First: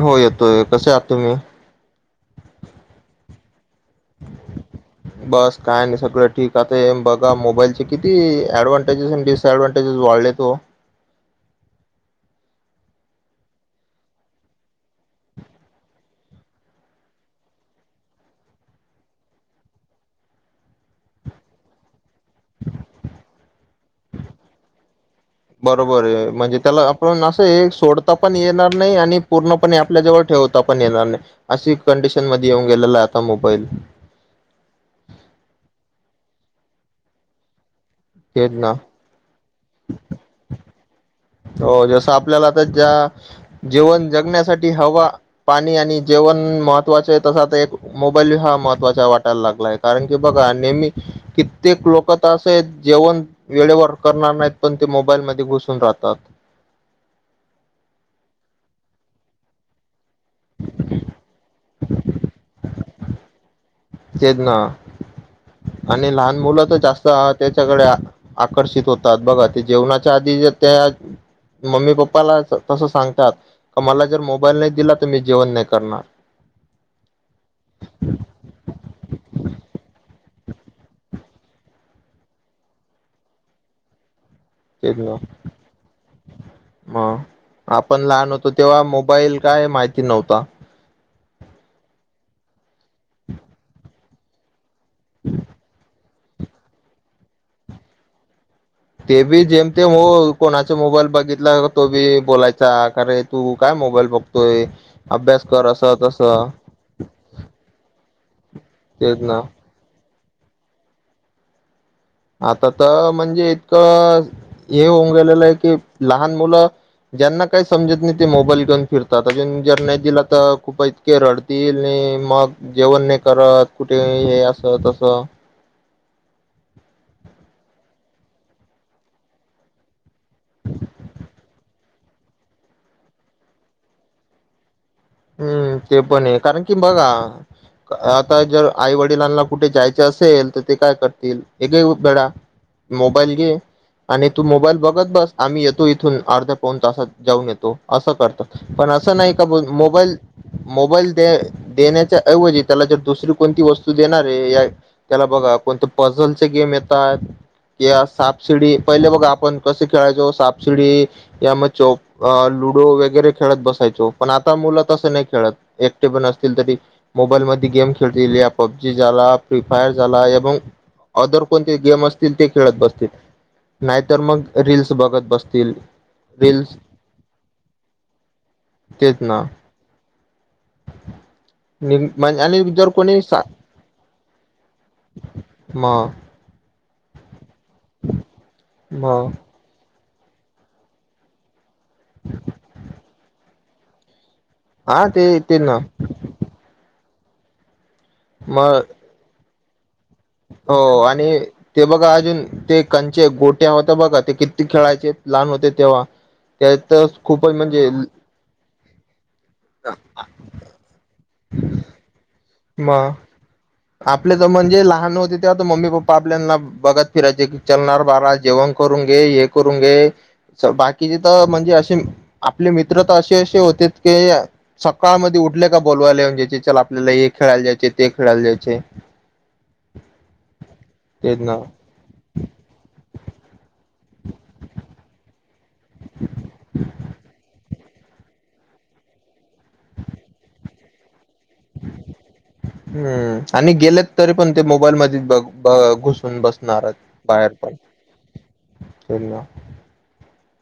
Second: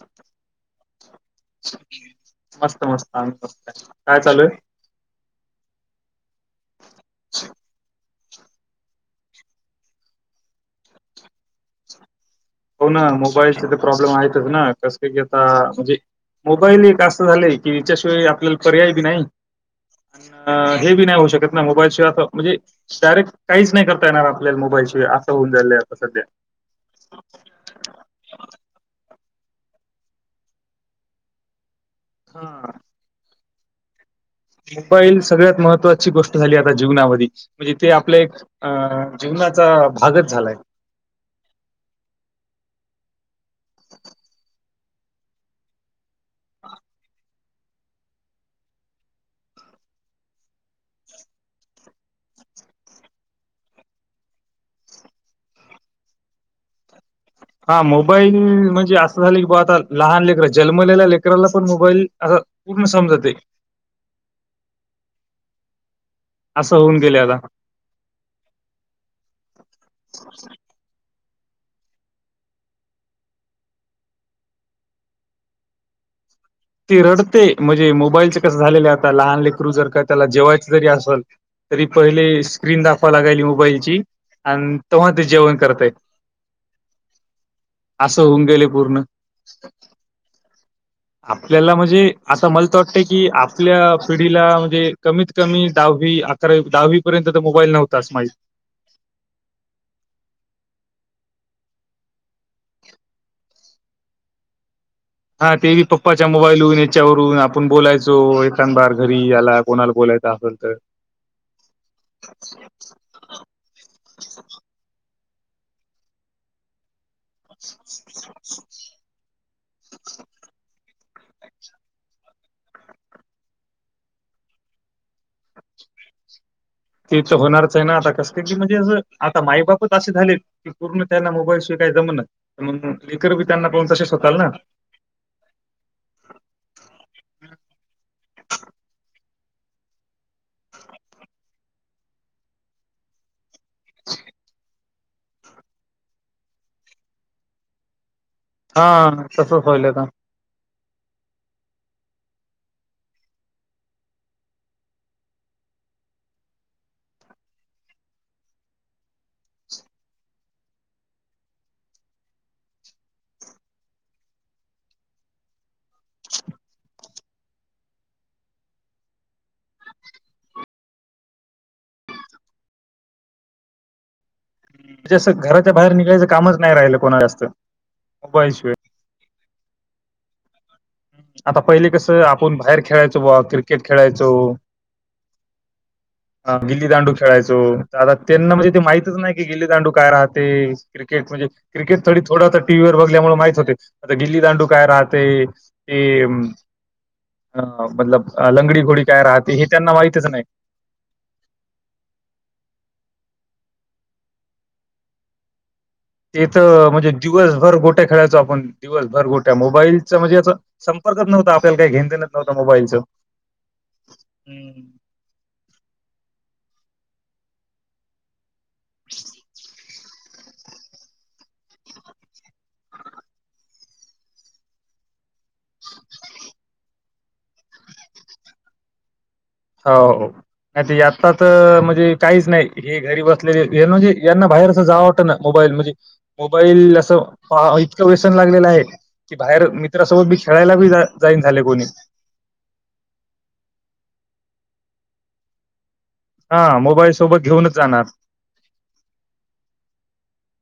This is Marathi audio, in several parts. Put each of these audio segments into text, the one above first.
होयं होयं कसे आहंत तुम्हीं मस्तं मस्तं आम्हीं मस्तं कायं चालये? [inaudible] [unintelligible] बसं कायं नाहीं सगळं ठीक आंता हे बघां मोबाईलचे किती ऍडव्हांटेजेस आणि डिसएडव्हांटेजेस वाढलेत ओ? हो नां मोबाईलचे ते प्रॉब्लेम आहेतंच नां कसं की आंता म्हणजे मोबाईल एक असं झालेय की, यांच्याशिवाय आपल्याला पर्याय बी नाहीं अं हे बी नाहीं होऊं शकतं नां, मोबाईल शिवायं असं म्हणजे डायरेक्ट कांहींचं नाहीं करतां येणारं आपल्याला मोबाईल शिवायं असं होऊंन जाललंय आंता बरोबर संध्या. आहे. म्हणजे त्यांला पणं असं हे सोडंता पणं येणारं नाहीं आणि पूर्णपणे आपल्या जवळं ठेवतां पणं येणारं नाहीं. अशी कंडिशन मध्यें येऊंन हा गेलेलां आंता मोबाईल. मोबाईल सगळ्यांत महत्त्वांची गोष्टं झाली आंता जीवनांमध्यें म्हणजे तेे आपले एक तेच ना. अं जीवनांचा भागंच झालांय. हो जसं आपल्यांला आंता ज्यां जेवणं जगण्यांसाठी हवां हवां पाणी आणि जेवणं महत्त्वांचे तसं आंता एक मोबाईल हां महत्वांचा वाटांयला लागलांय कारणं की बघां नेहमी कित्येक लोकं तं असं आहेतं जेवणं वेळेवरं करणारं नाहीतं पणं ते मोबाईल मध्यें घुसूंन राहतांत तांत हां मोबाईल म्हणजे असं झालंय की बां आंता लहांन लेकरं जन्मलेल्या लेकरांला पणं मोबाईल असां पूर्ण समजतंय. तेचं नां आणि लहांन मुलं असं तरं होऊन गेले जास्तं आता. त्यांच्याकडे आकर्षित होतांत बघां ते जेवणांच्या आंधी त्यां मम्मी पप्पाला तसं सांगतात. का मला जर मोबाईल नाही दिला. तर मी जेवण नाही करणार. ते रडते. म्हणजे मोबाईलचे कसं झालेले. आता लहान लेकरु जर का त्याला जेवायच जरी असंल तरी पहिले स्क्रीन दाखवा लागायची मोबाईलची. अन तव्हा ते जेवण करतंय. मं आपण असं लहान होऊन होतो. गेले तेव्हा पूर्ण मोबाईल काय हे माहिती नव्हतं. आपल्याला म्हणजे आता मला तं वाटतं की, आपल्या पिढीला म्हणजे कमीत कमी दहावी, अकरा दहावी पर्यंत तर मोबाईल नव्हता माहित ते बी जेमतेम हो. कोणाचा मोबाईल बघितला तो बी बोलायचा कारे तू काय मोबाईल बघ तोय. हा ते बी पप्पाच्या मोबाईल वरून, याच्यावरून आपण बोलायचो एखांद बार तेच घरी ना आलात. कोणाला बोलायचं असंल तर, आता तं म्हणजे इतकं हे होऊन गेलेलं आहे की, लहान मुलं ज्यांना काही समजत नाही. ते मोबाईल घेऊन फिरतात. अजून जर नाही दिला तर खूप इतके रडतील नी मग जेवण नाही करत. कुठे हे असं तसं. तेच होणारच आहे ना. ते म्हणजे आता असं म्हणजे असं आता माईबापच असे झालेत. की पूर्ण त्यांना मोबाईल शिवाय जमंना. लेकर बी त्यांना पाहून तसेच होताल ना. हम्म. ते पण ये कारण कि बघा आता जर आई वडिलांना कुठे जायचं असेल, तर ते काय करतील, हे घे बाळा मोबाईल घे आणि तू मोबाईल बघत बस. आम्ही येतो इथून अर्ध्या पाऊण तासात जाऊन येतो असं करता. पण हा असं नाही का, तसंच बोल व्हायल आता. मोबाईल दे देण्याच्या ऐवजी त्याला जर दुसरी कोणती वस्तू देणारे आहे. या त्याला बघा कोणते पझलचे गेम येतात. या सापसिडी पहिले बघा आपण कसे खेळायचो सापसिडी यमोचोक लुडो वगैरे खेळत बसायचो पण आ ता मुलं तस नाही खेळत. एकटे पण असतील तरी. मोबाईल मध्ये गेम खेळतेल्या. पबजी झाला फ्री फायर झाला ए अथर कोणते गेम असतील ते खेळत बसतील नाहीतर मग रील्स बघत जास्त घराच्या बसतील बाहेर निघायचं कामच नाही रील्स राहिलं कोणा जास्त मोबाईल शिवाय. तेच ना. आता पहिले कसं, आपण आणि बाहेर जर खेळायचो कोणी बुवा क्रिकेट खेळायचो. मं. गिल्लीदांडू खेळायचो. आता त्यांना म्हणजे ते म माहितच नाही की गिल्लीदांडू काय राहात. ते क्रिकेट म्हणजे क्रिकेट थोडी थोडं टीव्हीवर बघल्यामुळे माहित होते. आता गिल्ली दांडू काय हा राहते. ते ते ना कि मतलब मग लंगडी घोडी काय राहते हे त्यांना माहितचं नाही. हो आणि ते बघा अजून ते कंचे गोट्या होत बघा ते किती खेळायचे लहान होते तेव्हा. तेथं म्हणजे त्यात खूपच दिवसभर म्हणजे गोठ्या खेळायचो आपण दिवसभर गोठ्या मोबाईलचं म्हणजे असं संपर्कच नव्हता. आपल्याला काही घेणं देणं नव्हतं म मोबाईलचं. आपले तर हम्म. म्हणजे लहान होते. तेव्हा तर मम्मी पप्पा आपल्याना बघत फिरायचे की चलणार बाळा जेवण करून घे. हे करून घे. बाकीचे तर म्हणजे असे आपले मित्र तर असे असे होतेत की, सकाळ मध्ये उठले का बोललावायला येऊन चल आपल्याला हे खेळायला जायचे ते खेळायला जायचे. चे? हो नाही ते आताच ना मजे काहीच नाही हे घरी बसलेले म्हणजे यांना बाहेर असं जावं वाटतं ना मोबाईल मध्ये. मोबाईल असं इतकं वेसन लागलेलं आहे. कि बाहेर मित्रासोबत मी खेळायला बि जाईन झाले कोणी. हम्म आणि गेलेत तरी पण ते मोबाईल मध्ये गुसतात. हा बसणार मोबाईल सोबत बाहेर पण घेऊनच जाणार. ना.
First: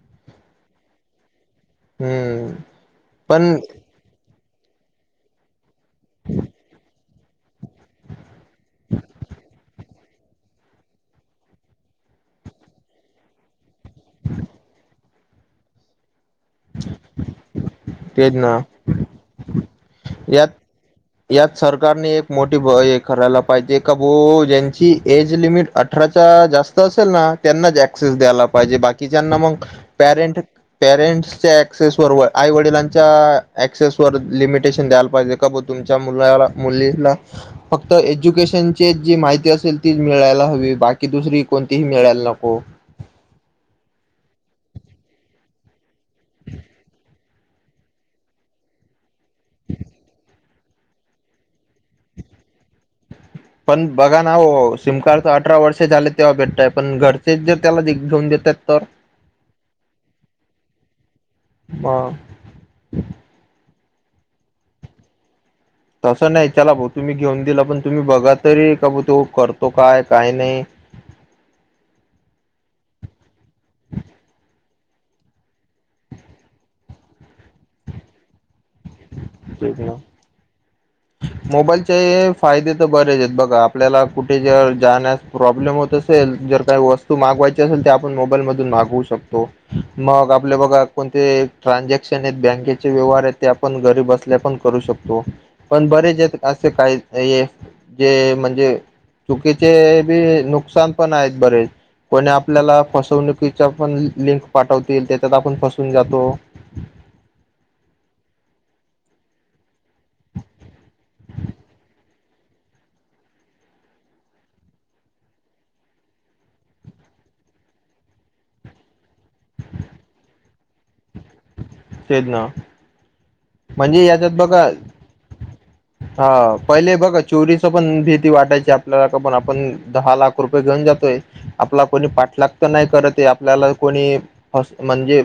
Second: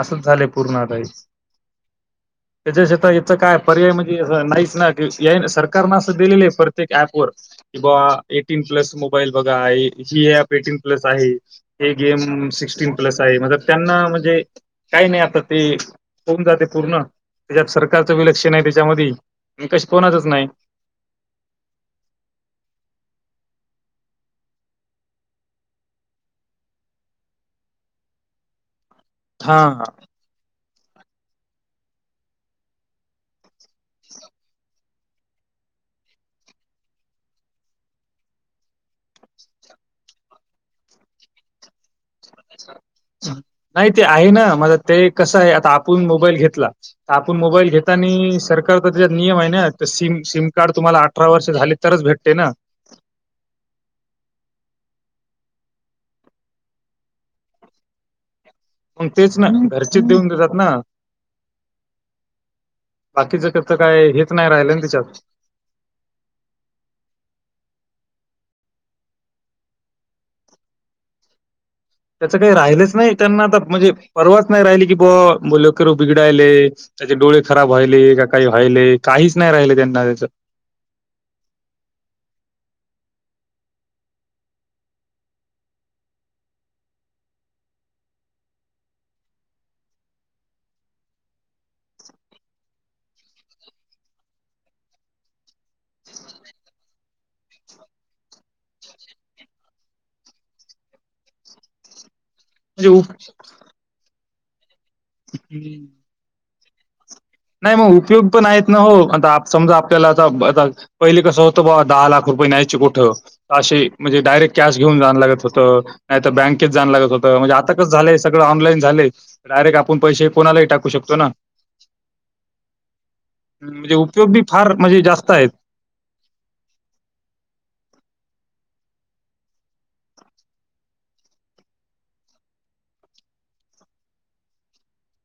असंचं झालं पूर्ण आता हे. हम्म त्याच्या शिवाय याच पण काय पर्याय म्हणजे नाहीचं ना. सरकारनं असं दिलेलं आहे प्रत्येक अँप वर. कि बा एटीन प्लस मोबाईल बघा आहे जी अँप एटीन प्लस आहे. हे गेम सिक्स्टीन प्लस आहे म्हणज त्यांना म्हणजे काही नाही आता ते होऊन जाते पूर्ण त्याच्यात सरकारचं तेच विलक्षण ना आहे त्याच्यामध्ये विकास कोणाचं नाही? यात यात सरकारने एक मोठी हे करायला पाहिजे का बो ज्यांची एज लिमिट अठराच्या जास्त असेल ना त्यांनाच ऍक्सेस दयला पाहिजे बाकी कि ज्यांना मग हा पॅरेंट पॅरेंट्सच्या एक्सेस बरोबर आई वडिलांच्या ऍक्सेस वर लिमिटेशन दयला पाहिजे का ब तुमच्या मुलाला मुलीला फक्त एज्युकेशनची जी माहिती असेल ती मिळायला हवी बाकी दुसरी कोणतीही मिळायला नको. नको. नाही ते आहे ना ते कसं आहे आता आपण मोबाईल घेतला आपण मोबाईल घेता आणि सरकार तर त्या नियम आहे ना सिम सिम कार्ड तुम्हाला अठरा वर्ष झाले तरच भेटते ना. पण बघा ना हो सिमकार्डच अठरा वर्ष झाले तेव्हा भेटतयं पण घरचे जे त्याला घेऊन देतात. तर मग तेच ना घरचे देऊन देतात ना मग बाकीचं काय हेच नाही राहिलं ना त्याच्यातं. तसं नाही चला भाऊ तुम्ही घेऊन दिला पण तुम्ही बघा तरी का ब तो करतो काय काही नाही. त्याचं काही राहिलंच नाही त्यांना आता म्हणजे परवाच नाही राहिली कि बुआ मुलं बिघडायले. त्याचे डोळे खराब व्हाले का काही व्हाले काहीचं नाही राहिले त्यांना त्याचं. मोबाईलचे फायदे तर बरेच आहेत बघा आपल्याला कुठे जाण्यास प्रॉब्लेम होत असेल जर काही वस्तू मागवायची असेल तर आपण मोबाईल मधून मागवू शकतो. मग आपले बघा कोणते ट्रानझॅक्शन आहेत बँकेचे व्यवहार आहेत ते आपण घरी बसून करू शकतो. पण करू शकतो पण बरे ज असे काहीच नाहीये. जे म्हणजे चुकीचे बी नुकसान पण आहेत बरेच कोणी आपल्याला म्हणजे उप फसवणुकीच्या पण लिंक पाठवतील त्याच्यात आपण फसून जातो. नाही मग उपयोग पण आहेत ना हो आ समजा आपल्याला आता आ पहिले कसं होतं बाबा दहा लाख रुपये न्यायचे कुठं. अशी म्हणजे डायरेक्ट कॅश घेऊन जायं लागत होतं. नाही तर बँकेत जाणं लागत होत म्हणजे आताच झालंय सगळं ऑनलाईन झालंय. डायरेक्ट आपण पैसे कोणालाही टाकू शकतो ना. तेच ना म्हणजे उपयोग याच्यात बी बघा फार म्हणजे जास्त आहेत. हा पहिले बघ चोरीच पण भीती वाटायची आपल्याला का पण आपण दहा लाख रुपयाे घेऊन जातोय. आपला कोणी पाठलागत नाही करत आपल्याला कोणी म्हणजे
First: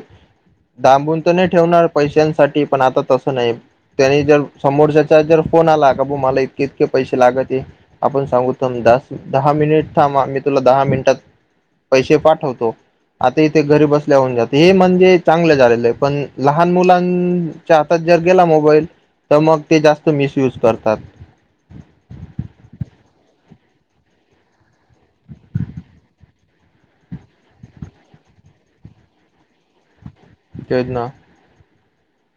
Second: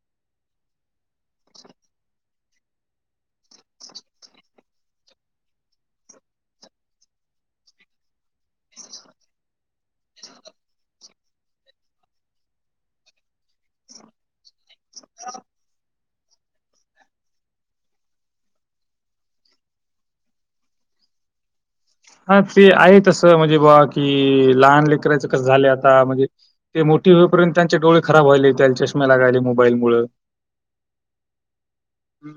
डांबून तर नाही ठेवणार पैशांसाठी पण आता तसं नाही. त्यांनी जर समोरच्याच्या जर फोन आला का बू मला इतके इतके पैसे लागते. आपण सांगून [unintelligible] दहा मिनिट थांब मी तुला दहा मिनिटांत पैसे पाठवतो, आता इथे घरी बसल्या होऊन जात हे म्हणजे चांगले झालेले आहे. पण लहान मुलांच्या हातात जर गेला मोबाईल तर मग ते जास्त मिसयूज करतात. हा ते आहे तसं म्हणजे बा कि लहान लेकरांच कसं झालं आता म्हणजे ते मोठी होईपर्यंत त्यांचे डोळे खराब व्हायले त्या चष्म्या लागाले मोबाईलमुळं. तेच ना. हं.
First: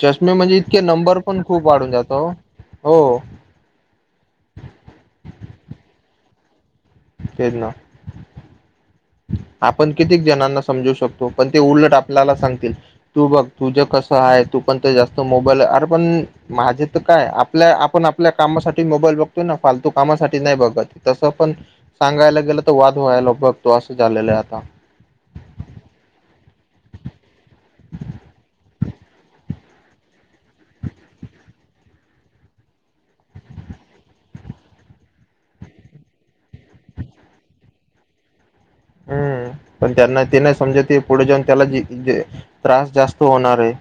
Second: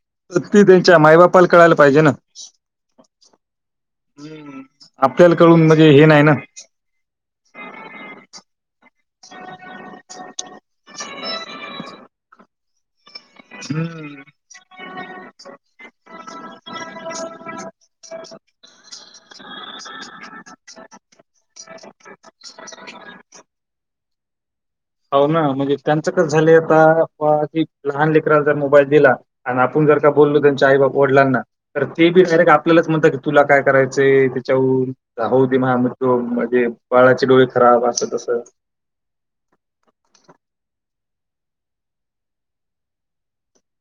चष्मे तर म्हणजे ते इतके त्यांच्या नंबर पण आई-बापाला खूप कळायला वाढून पाहिजे ना. जातो, हो. हम्म, आपल्यालाकडून म्हणजे हे नाही ना तेच ना. आपण कितीेक जणांना समजू शकतो पण ते उलट आपल्याला सांगतेत. तू बघ तुझं कसं हं. आहे तू पण ते जास्त मोबाईल अरे पण माझे तर काय आपल्या आपण आपल्या कामासाठी मोबाईल बघ तो ना फालतू कामासाठी नाही बघत तसं पण सांगायला गेलं तर वाद व्हायला नको. तो असं झालेलं आहे आता. हो ना म्हणजे त्यांचं कसं झाले आता लहान लेकराला जर मोबाईल दिला आणि आपण जर का बोललो त्यांच्या आई बाप वडलांना तर ते बी डायरेक्ट आपल्यालाच म्हणतात की तुला काय करायचंय त्याच्यावरून. होऊ दे माझं मी बघतो म्हणजे बाळाचे डोळे खराब असं तसं. हम्म, पण त्यांना ते नाही समजते पुढे जाऊन त्याला जे जे त्रास जास्त होणारे.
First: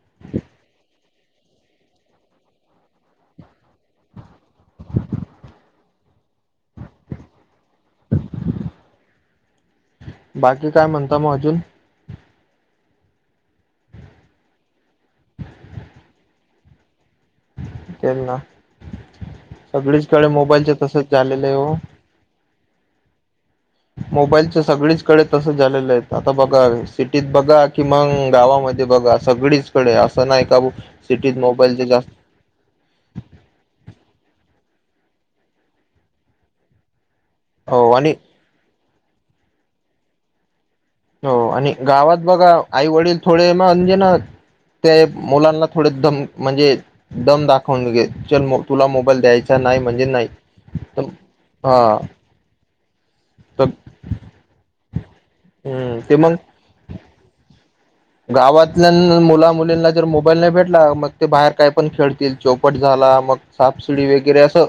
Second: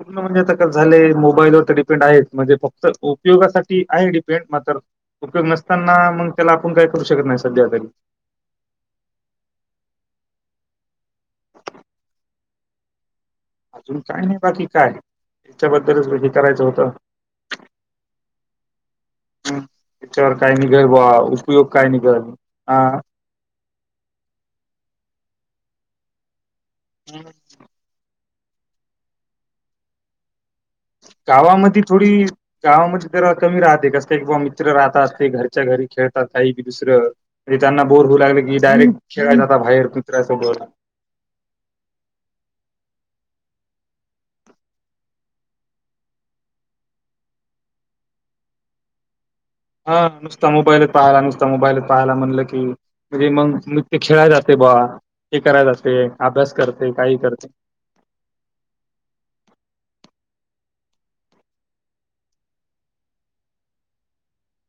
पूर्ण म्हणजे आता कसं झाले मोबाईलवर तर डिपेंड आहेत म्हणजे फक्त उपयोगासाठी आहे डिपेंड मात्र उपयोग नसताना मग त्याला आपण काय करू शकत नाही सध्या तरी. बाकी काय म्हणता मग अजून? अजून काय नाही बाकी काय याच्याबद्दलच करायचं होतं. तेच ना. हम् सगळीचकडे त्याच्यावर काय मोबाईलचे निघाल बा तसच झालेले आहे उपयोग हो काय निघल हा. मोबाईलच्या सगळीचकडे तसं झालेलं आहे आता बघा सिटीत बघा कि मग गावामध्ये बघा सगळीचकडे असं नाही का सिटीत गावामध्ये मोबाईलचे जास्त थोडी गावामध्ये जरा कमी राहते कसंय की बा मित्र राहत असते घरच्या घरी खेळतात काही दुसरं म्हणजे त्यांना हो बोर आणि होऊ लागले की डायरेक्ट खेळला जात बाहेर मित्रासोबत. हो आणि गावात बघा आई वडील थोडे मग म्हणजे ना ते मुलांना थोडे दम म्हणजे दम दाखवून घे चल तुला मोबाईल द्यायची हा नुसता मोबाईलत पाहायला नुसता मोबाईलत हा पाहायला म्हणलं की म्हणजे मग तर न ते खेळाय जातयं बा हे करायला हम्म जाते ते मग अभ्यास करते काही करते. गावातल्या मुला मुलींना जर मोबाईल नाही भेटला मग ते बाहेर काय पण खेळतील चौपट झाला मग सापसीडी वगैरे असं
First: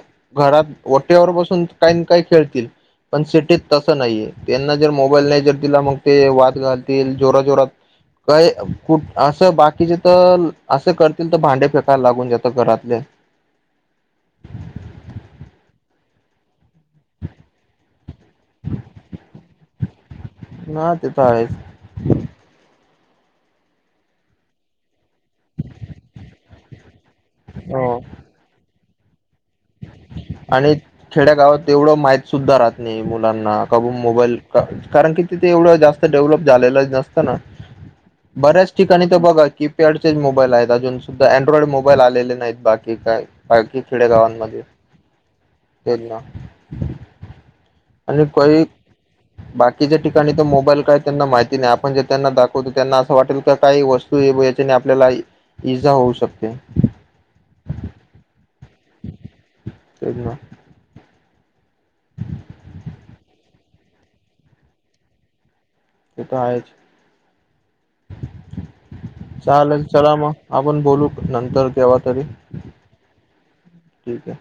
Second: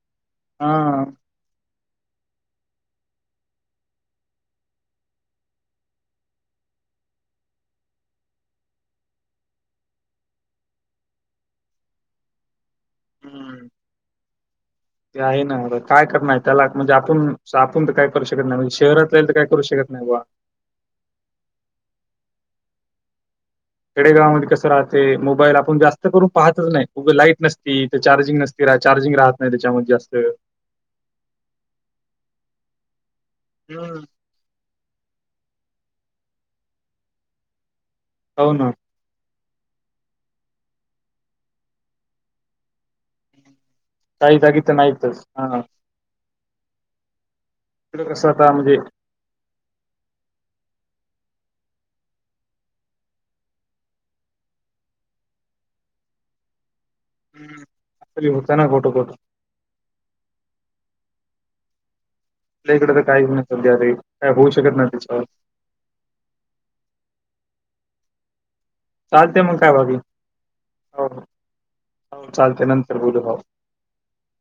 हा घरात ओट्यावर बसून काही ना काही खेळतील. पण सिटीत तसं नाही आहे, त्यांना जर मोबाईल नाही जर दिला मग ते वाद घालतील जोरा जोरात काय कु असं बाकीचे तर असं करतील तर भांडे फेकायला लागून देतात घरातले. हम्म. ते आहे ना काय करणार त्याला म्हणजे आपण आपण तर काय करू शकत नाही, म्हणजे शहरात राईल तर काय करू शकत नाही बा. ना तेच आहेच. खेडेगावामध्ये कसं राहते मोबाईल आपण जास्त करून पाहतच नाही उग लाईट नसती तर आहेच चार्जिंग नस चारजिंग राहत नाही त्याच्यामध्ये जास्त आणि खेड्या गावात तेवढं माहित सुद्धा राहत नाही मुलांना काब हम्म मोबाईल कारण की तिथे एवढं जास्त डेव्हलप झालेलं नसतं ना हो ना बऱ्याच ठिक आणि [unintelligible] ते बघा कीपॅडचे मोबाईल आहेत अजून सुद्धा अँड्रॉइड मोबाईल आलेले नाहीत बाकी काय बाकी खेडे गावांनमध्ये ते नाहीतच आ ते ना तिकडं आणि कसं आता कोही म्हणजे बाकीच्या ठिकाणी तो मोबाईल काय त्यांना माहिती नाही आपण जे त्यांना दाखवतो त्यांना असं वाटेल का काही गोष्ट याच्याने आपल्याला इजा होऊ शकते हम्म अस हो चां ठ होतो तेच ना. आपल्या इकडे तर काही हो [unintelligible] सध्या तरी काय होऊ शकत नाही त्याच्यावर ते तर आहेच. चालते मग काय चालल बाकी चला मग आपण बोलू हो नंतर केव्हा तरी हो चालते नंतर बोलू हो ठीक आहे.